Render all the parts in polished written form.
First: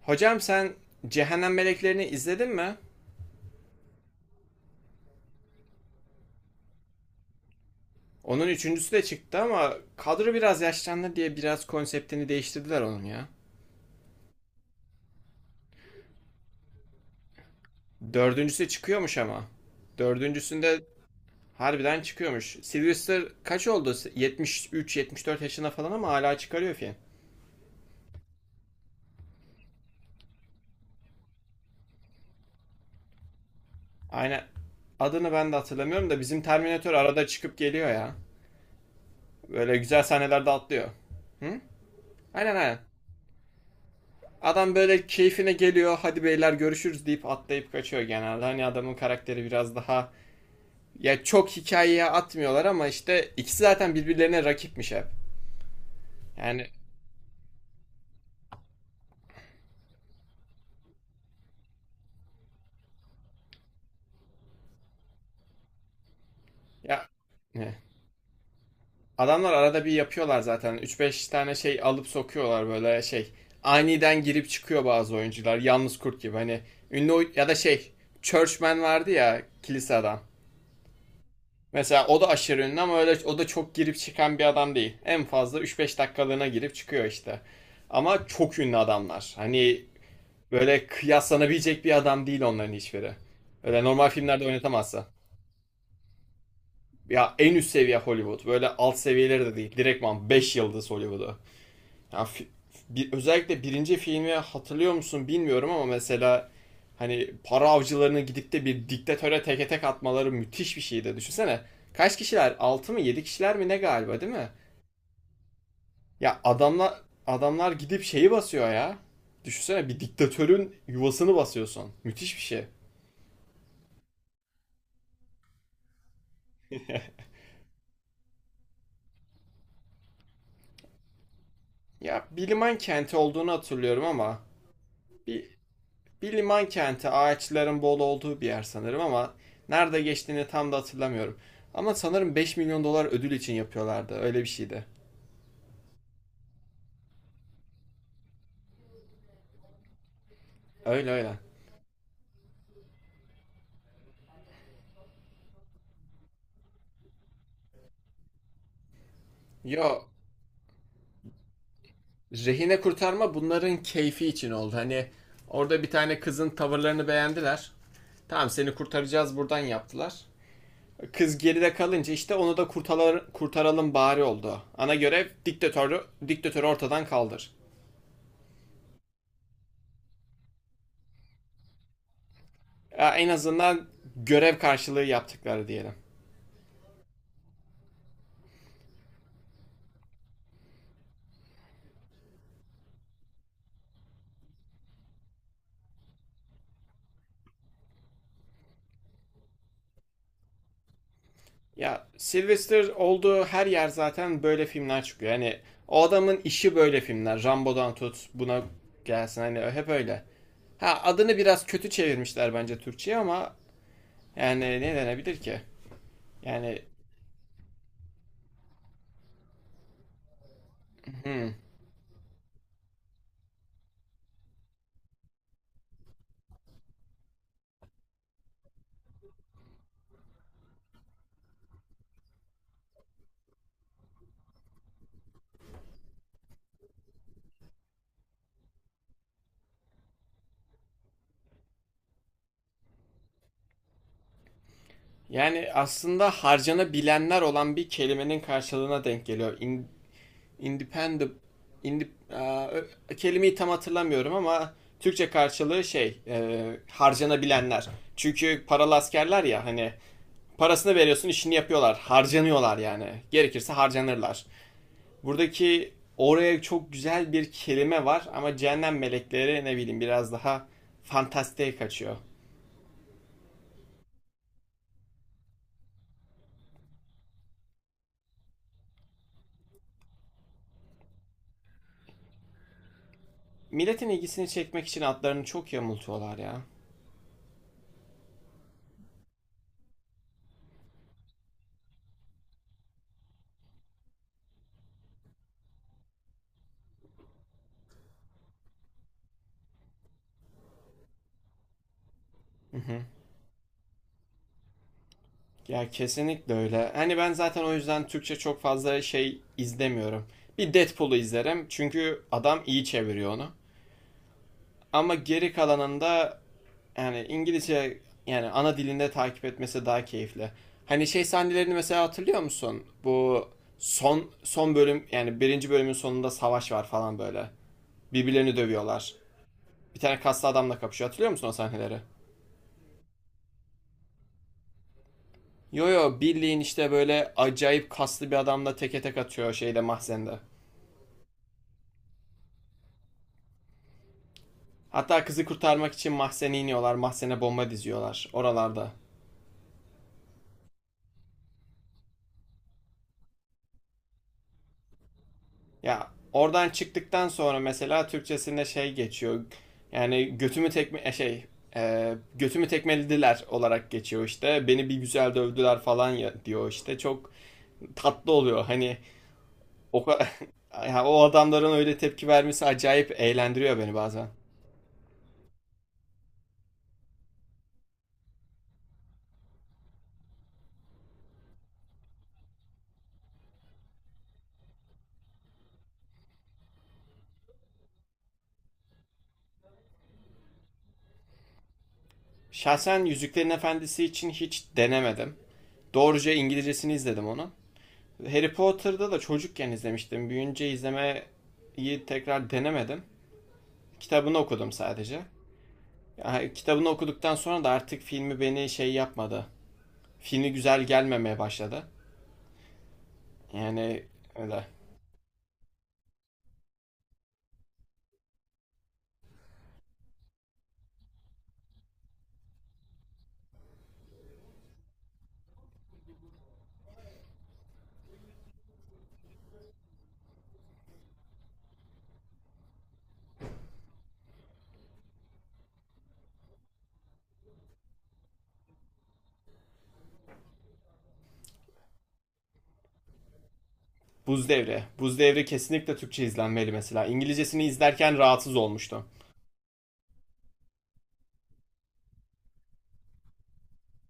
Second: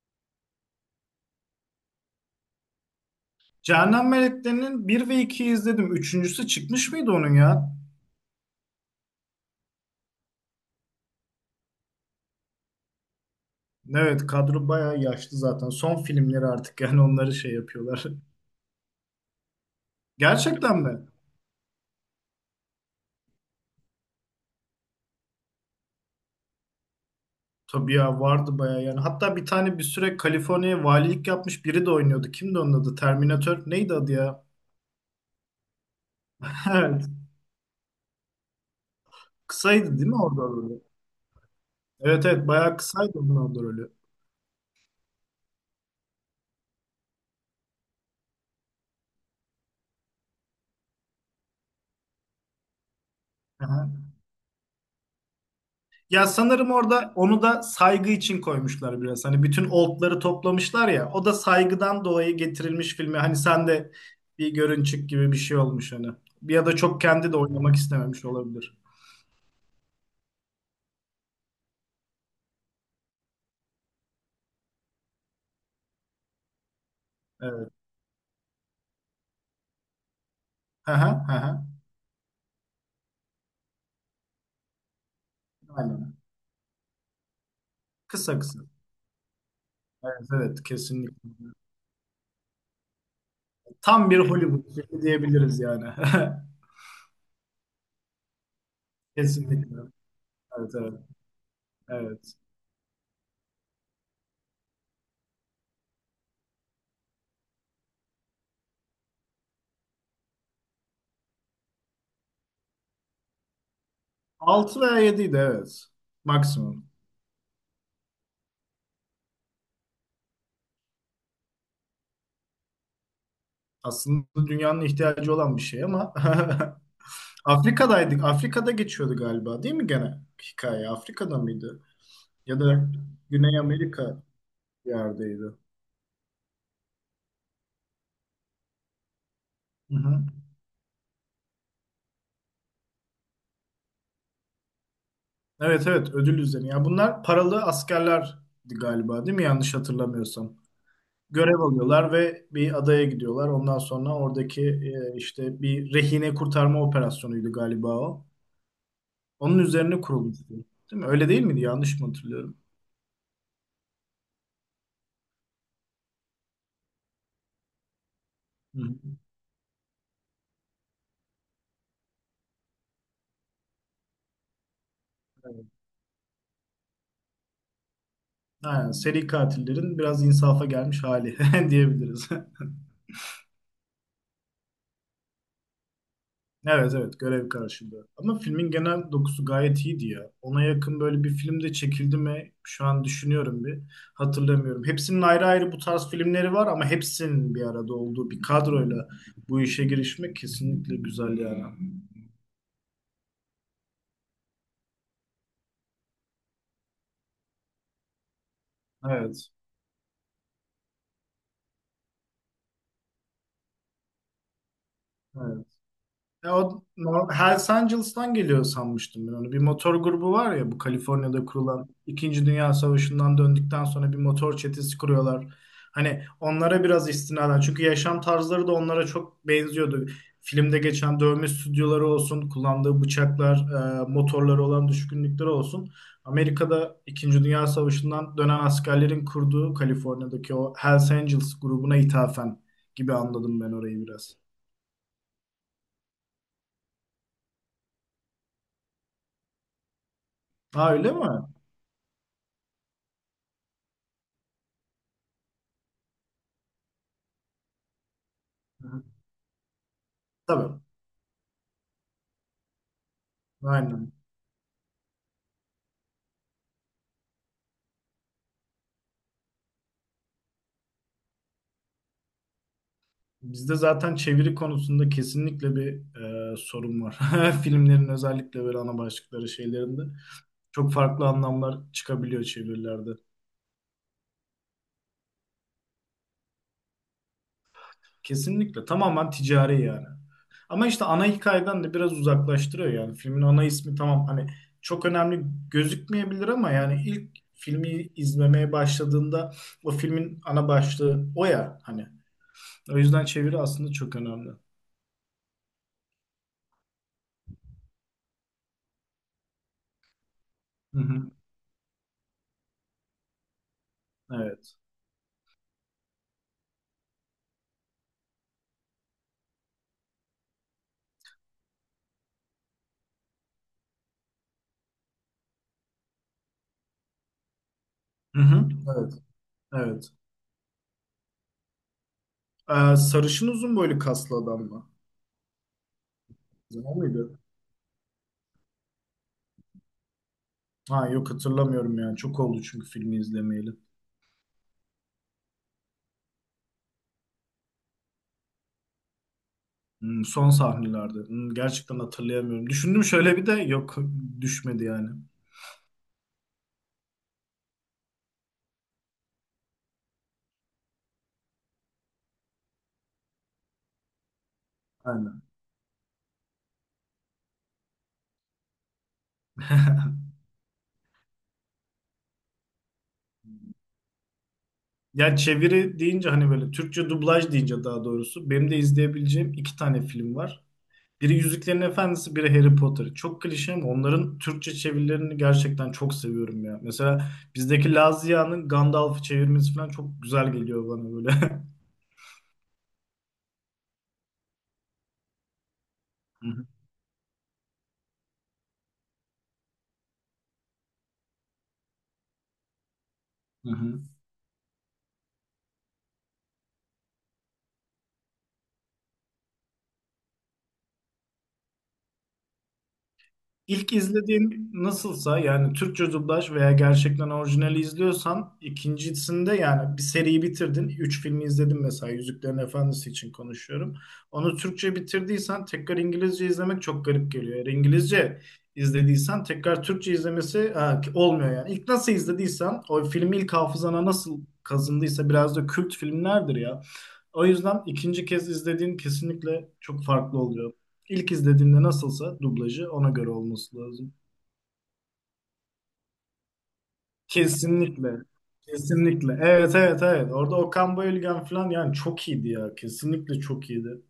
Hocam sen Cehennem Meleklerini izledin mi? Cehennem Melekleri'nin bir ve 2'yi izledim. Üçüncüsü çıkmış mıydı onun ya? Onun üçüncüsü de çıktı ama kadro biraz yaşlandı diye biraz konseptini değiştirdiler onun ya. Evet kadro bayağı yaşlı zaten. Son filmleri artık yani onları şey yapıyorlar. Dördüncüsü çıkıyormuş ama. Gerçekten Dördüncüsünde mi? harbiden çıkıyormuş. Sylvester kaç oldu? 73 dört yaşında falan ama hala çıkarıyor film. Tabii ya vardı bayağı yani. Hatta bir tane bir süre Kaliforniya valilik yapmış biri de oynuyordu. Kimdi onun adı? Terminator neydi adı Aynen. ya? Adını ben de hatırlamıyorum da bizim Terminator Evet. arada çıkıp geliyor ya. Böyle Kısaydı güzel değil mi orada sahnelerde rolü? atlıyor. Hı? Evet evet Aynen bayağı aynen. kısaydı onun orada rolü. Adam böyle keyfine geliyor, hadi beyler görüşürüz deyip atlayıp kaçıyor genelde. Hani adamın karakteri biraz daha ya çok hikayeye atmıyorlar ama işte ikisi zaten birbirlerine rakipmiş hep. Ya Yani sanırım orada onu da saygı için koymuşlar biraz. Hani bütün oldları toplamışlar ya. O da saygıdan dolayı getirilmiş filme. Hani sen de bir görünçük gibi bir şey olmuş hani. Ya da çok ya kendi de oynamak ne? istememiş olabilir. Adamlar arada bir yapıyorlar zaten, üç beş tane şey alıp sokuyorlar böyle şey. Aniden girip çıkıyor bazı oyuncular yalnız kurt gibi, hani ünlü ya da Evet. şey, Churchman vardı ya, kilise adam. Hı hı hı. Hı. Mesela o da aşırı ünlü ama öyle, o da çok girip çıkan bir adam değil. En fazla üç beş Aynen. dakikalığına girip çıkıyor işte. Ama Kısa çok kısa. ünlü adamlar. Hani Evet, evet böyle kesinlikle. kıyaslanabilecek bir adam değil onların hiçbiri. Öyle normal Tam bir filmlerde Hollywood filmi oynatamazsa. diyebiliriz yani. Ya en üst seviye Hollywood. Böyle alt seviyeleri de değil. Kesinlikle. Direktman 5 Evet yıldız evet. Hollywood'u. Ya Evet. bir, özellikle birinci filmi hatırlıyor musun bilmiyorum ama mesela hani para avcılarını gidip de bir diktatöre teke tek atmaları müthiş bir şeydi. Düşünsene. Kaç kişiler? 6 mı 7 kişiler mi ne galiba değil mi? 6 veya 7 evet. Ya Maksimum. adamlar gidip şeyi basıyor ya. Düşünsene, bir diktatörün yuvasını basıyorsun. Müthiş bir şey. Aslında dünyanın ihtiyacı olan bir şey ama Afrika'daydık. Afrika'da geçiyordu galiba değil mi gene hikaye? Afrika'da mıydı? Ya Ya Biliman da kenti olduğunu Güney hatırlıyorum Amerika ama bir yerdeydi. bir Bir liman kenti, ağaçların bol olduğu bir yer sanırım ama Hı nerede hı. geçtiğini tam da hatırlamıyorum. Ama sanırım 5 milyon dolar ödül için yapıyorlardı. Öyle bir şeydi. Evet evet ödül üzerine. Ya bunlar paralı askerlerdi galiba değil mi? Yanlış hatırlamıyorsam. Öyle öyle. Görev alıyorlar ve bir adaya gidiyorlar. Ondan sonra oradaki işte bir rehine kurtarma operasyonuydu galiba o. Onun üzerine Yo, kurulmuştu. Değil mi? Öyle değil miydi? Yanlış mı hatırlıyorum? rehine kurtarma bunların keyfi için oldu. Hani orada bir tane kızın tavırlarını beğendiler. Tamam seni Hı hı. kurtaracağız buradan yaptılar. Kız geride kalınca işte onu da kurtaralım, kurtaralım bari oldu. Ana görev Evet. diktatörü ortadan kaldır. Ha, seri katillerin biraz insafa gelmiş hali diyebiliriz. Ya en azından görev karşılığı yaptıkları diyelim. Evet evet görev karşılığı. Ama filmin genel dokusu gayet iyiydi ya. Ona yakın böyle bir film de çekildi mi? Şu an düşünüyorum bir. Hatırlamıyorum. Hepsinin ayrı ayrı bu tarz filmleri var ama hepsinin bir arada olduğu bir kadroyla bu işe girişmek kesinlikle güzel yani. Ya Sylvester olduğu her yer zaten böyle filmler çıkıyor. Hani o adamın işi böyle filmler. Rambo'dan tut buna gelsin, Evet. hani hep öyle. Ha, adını biraz kötü çevirmişler bence Türkçe'ye ama yani ne denebilir ki? Evet. Ya Yani o nor- Hells Angels'tan geliyor sanmıştım ben onu. Bir motor grubu var ya bu Kaliforniya'da hmm. kurulan İkinci Dünya Savaşı'ndan döndükten sonra bir motor çetesi kuruyorlar. Hani onlara biraz istinaden çünkü yaşam tarzları da onlara çok benziyordu. Filmde geçen dövme stüdyoları olsun, kullandığı bıçaklar, motorları olan düşkünlükleri olsun. Amerika'da İkinci Dünya Savaşı'ndan dönen askerlerin kurduğu Kaliforniya'daki o Hells Angels grubuna ithafen gibi anladım ben orayı biraz. Yani aslında harcanabilenler olan bir kelimenin karşılığına denk geliyor. Ha öyle Independent mi? indip, aa, kelimeyi tam hatırlamıyorum ama Türkçe karşılığı harcanabilenler. Çünkü paralı askerler ya hani Tabii. parasını veriyorsun, işini yapıyorlar. Harcanıyorlar yani. Gerekirse Aynen. harcanırlar. Buradaki oraya çok güzel bir kelime var ama cehennem melekleri, ne bileyim, biraz daha fantastiğe kaçıyor. Bizde zaten çeviri konusunda kesinlikle bir sorun var. Filmlerin özellikle böyle ana başlıkları şeylerinde çok farklı anlamlar çıkabiliyor çevirilerde. Milletin ilgisini çekmek için adlarını çok yamultuyorlar ya. Kesinlikle. Tamamen ticari yani. Ama işte ana hikayeden de biraz uzaklaştırıyor yani. Filmin ana ismi tamam hani çok önemli gözükmeyebilir ama yani ilk filmi izlemeye başladığında o filmin ana başlığı o ya hani. O yüzden çeviri aslında çok önemli. Ya kesinlikle öyle. Hani ben zaten o yüzden Türkçe çok fazla şey izlemiyorum. Bir Hı Deadpool'u hı. izlerim çünkü adam iyi çeviriyor onu. Evet. Ama geri kalanında yani İngilizce, yani ana dilinde takip etmesi daha keyifli. Hani şey sahnelerini mesela hatırlıyor musun? Bu son son bölüm, yani birinci bölümün sonunda savaş var falan böyle. Hı Birbirlerini hı. Evet. dövüyorlar. Bir Evet. tane kaslı adamla kapışıyor. Hatırlıyor musun o sahneleri? Sarışın uzun boylu kaslı adam mı? Yo yo, Birliğin Kızım işte O böyle muydu? acayip kaslı bir adamla teke tek atıyor şeyde, mahzende. Ha yok hatırlamıyorum yani. Çok oldu çünkü filmi izlemeyeli. Hatta kızı kurtarmak için mahzene iniyorlar. Mahzene bomba diziyorlar oralarda. Son sahnelerde. Gerçekten hatırlayamıyorum. Düşündüm şöyle bir de yok düşmedi yani. Ya oradan çıktıktan sonra mesela Türkçesinde şey geçiyor. Yani götümü tekme e, şey e, götümü tekmelediler olarak geçiyor işte. Beni bir güzel Aynen. dövdüler falan ya, diyor işte. Çok tatlı oluyor. Hani o o adamların öyle tepki vermesi acayip eğlendiriyor beni bazen. Ya çeviri deyince hani böyle Türkçe dublaj deyince daha doğrusu benim de izleyebileceğim iki tane film var. Biri Yüzüklerin Efendisi, biri Harry Potter. Çok klişe ama onların Türkçe çevirilerini gerçekten çok seviyorum ya. Mesela bizdeki Lazia'nın Gandalf'ı çevirmesi falan çok güzel geliyor bana böyle. Şahsen Yüzüklerin Efendisi için hiç denemedim. Doğruca İngilizcesini izledim onu. Harry Potter'da da çocukken izlemiştim. Büyünce izlemeyi tekrar denemedim. Hı hı. Kitabını okudum sadece. Yani kitabını okuduktan sonra da artık filmi beni şey yapmadı. Filmi güzel gelmemeye başladı. İlk Yani öyle. izlediğin nasılsa yani Türkçe dublaj veya gerçekten orijinali izliyorsan ikincisinde yani bir seriyi bitirdin. Üç filmi izledim mesela Yüzüklerin Efendisi için konuşuyorum. Onu Türkçe bitirdiysen tekrar İngilizce izlemek çok garip geliyor. Eğer İngilizce izlediysen tekrar Türkçe izlemesi ha, olmuyor yani. İlk nasıl izlediysen o filmi ilk hafızana nasıl kazındıysa biraz da kült filmlerdir ya. O yüzden ikinci kez izlediğin kesinlikle çok farklı oluyor. İlk izlediğinde nasılsa dublajı ona göre olması lazım. Buz Devri. Buz Devri kesinlikle Türkçe izlenmeli mesela. İngilizcesini Kesinlikle. izlerken rahatsız olmuştum. Kesinlikle. Evet evet evet. Orada Okan Bayülgen falan yani çok iyiydi ya. Kesinlikle çok iyiydi.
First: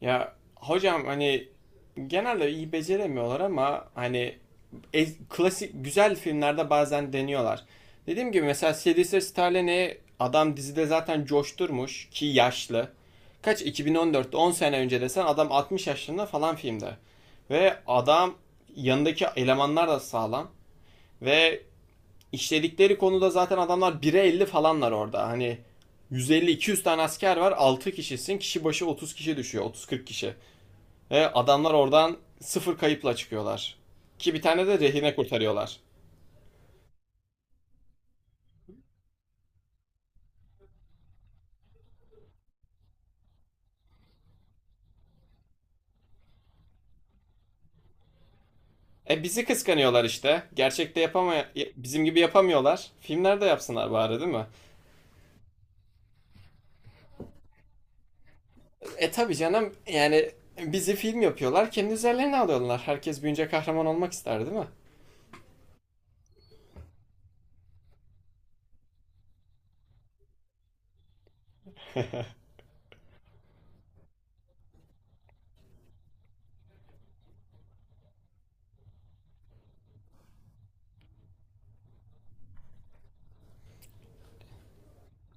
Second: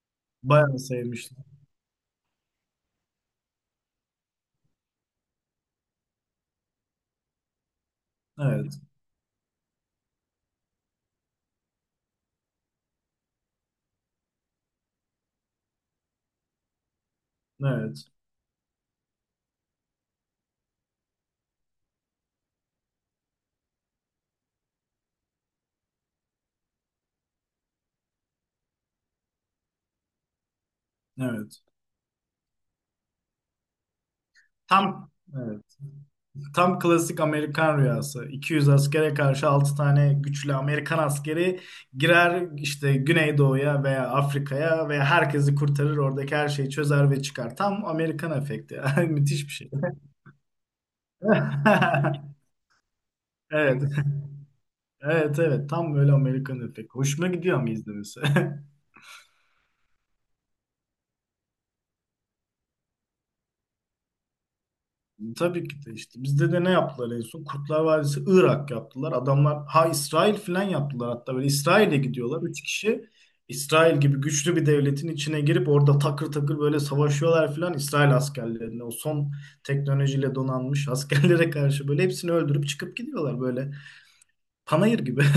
Ya Bayağı hocam, sevmiştim. hani genelde iyi beceremiyorlar ama hani klasik güzel filmlerde bazen deniyorlar. Dediğim gibi Evet. mesela Sylvester Stallone'yi adam dizide zaten coşturmuş ki yaşlı. Kaç 2014'te 10 sene önce desen adam 60 yaşında falan filmde. Ve Evet. adam, yanındaki elemanlar da sağlam ve işledikleri konuda zaten adamlar 1'e 50 falanlar orada. Hani 150 200 tane asker var, 6 kişisin, kişi başı 30 kişi düşüyor, 30-40 kişi. Ve Evet. adamlar oradan sıfır kayıpla çıkıyorlar. Ki bir tane de Tam rehine evet. kurtarıyorlar. Tam klasik Amerikan rüyası. 200 askere karşı 6 tane güçlü Amerikan askeri girer işte Güneydoğu'ya veya Afrika'ya ve herkesi kurtarır. Oradaki her şeyi çözer ve çıkar. Tam Amerikan efekti. E bizi Müthiş bir şey. kıskanıyorlar işte. Gerçekte bizim gibi yapamıyorlar. Filmlerde Evet. yapsınlar bari, değil mi? Evet evet. Tam böyle Amerikan efekti. Hoşuma gidiyor ama izlemesi. E tabii canım, yani bizi film yapıyorlar. Kendi üzerlerine alıyorlar. Herkes büyünce kahraman olmak ister, değil mi? Tabii ki de işte bizde de ne yaptılar en son? Kurtlar Vadisi Irak yaptılar. Adamlar ha İsrail falan yaptılar hatta böyle İsrail'e gidiyorlar. Üç kişi İsrail gibi güçlü bir devletin içine girip orada takır takır böyle savaşıyorlar falan İsrail askerlerine o son teknolojiyle donanmış askerlere karşı böyle hepsini öldürüp çıkıp gidiyorlar böyle panayır gibi.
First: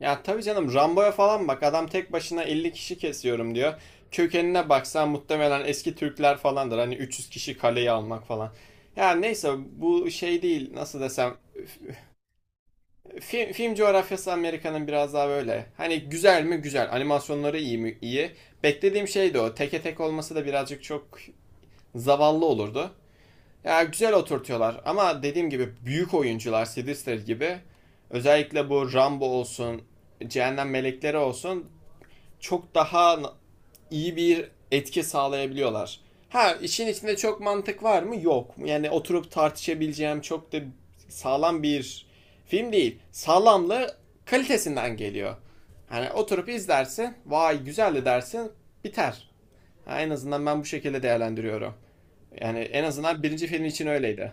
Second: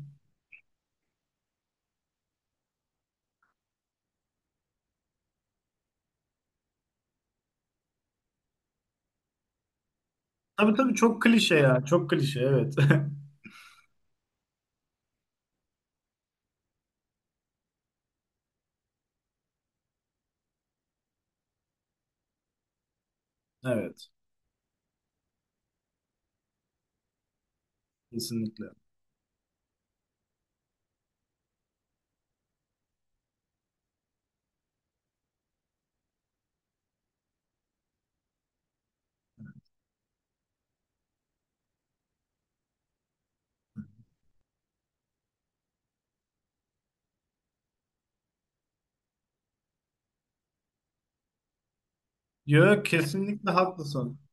Ya tabii canım, Rambo'ya falan bak. Adam tek başına 50 kişi kesiyorum diyor. Kökenine baksan muhtemelen eski Türkler falandır. Hani 300 kişi kaleyi almak falan. Ya neyse, bu şey değil, Tabii tabii nasıl çok desem, klişe ya çok klişe evet. film, film coğrafyası Amerika'nın, biraz daha böyle. Hani güzel mi? Güzel. Animasyonları iyi mi? İyi. Beklediğim şey de o. Teke tek olması da birazcık çok zavallı olurdu. Ya Evet güzel oturtuyorlar ama dediğim gibi büyük oyuncular Sidister gibi, özellikle kesinlikle. bu Rambo olsun, Cehennem Melekleri olsun çok daha iyi bir etki sağlayabiliyorlar. Ha, işin içinde çok mantık var mı? Yok. Yani oturup tartışabileceğim çok da sağlam bir film değil. Sağlamlığı kalitesinden geliyor. Hani oturup izlersin, vay güzeldi dersin, biter. Ha, en azından ben bu şekilde değerlendiriyorum. Yani en Yok azından birinci kesinlikle film için haklısın. öyleydi.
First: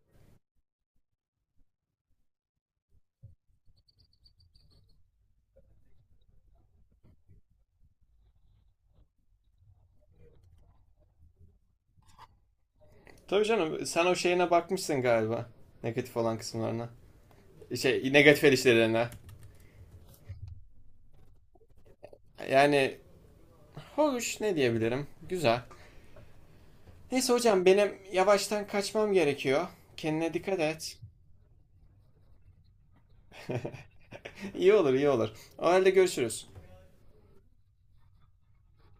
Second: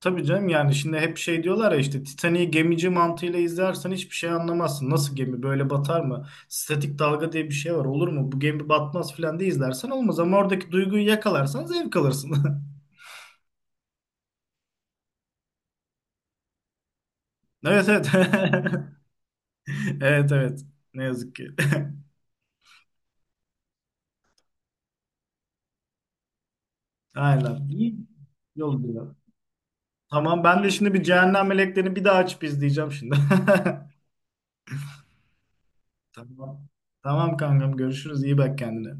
Tabii canım yani şimdi hep şey diyorlar ya işte Titanic'i gemici mantığıyla izlersen hiçbir şey anlamazsın. Nasıl gemi böyle batar mı? Statik dalga diye bir şey var olur mu? Bu gemi batmaz filan diye izlersen olmaz ama oradaki duyguyu yakalarsan zevk alırsın. Tabii canım, sen o şeyine bakmışsın galiba. Negatif olan kısımlarına. Evet evet. Şey, negatif eleştirilerine. Evet evet. Ne yazık ki. Yani, hoş ne diyebilirim? Güzel. Neyse hocam, Aynen. İyi benim yavaştan yol kaçmam diyor. gerekiyor. Kendine Tamam dikkat ben de şimdi et. bir Cehennem Meleklerini bir daha açıp izleyeceğim şimdi. İyi olur, iyi olur. O halde görüşürüz. Tamam. Tamam kankam görüşürüz. İyi bak kendine.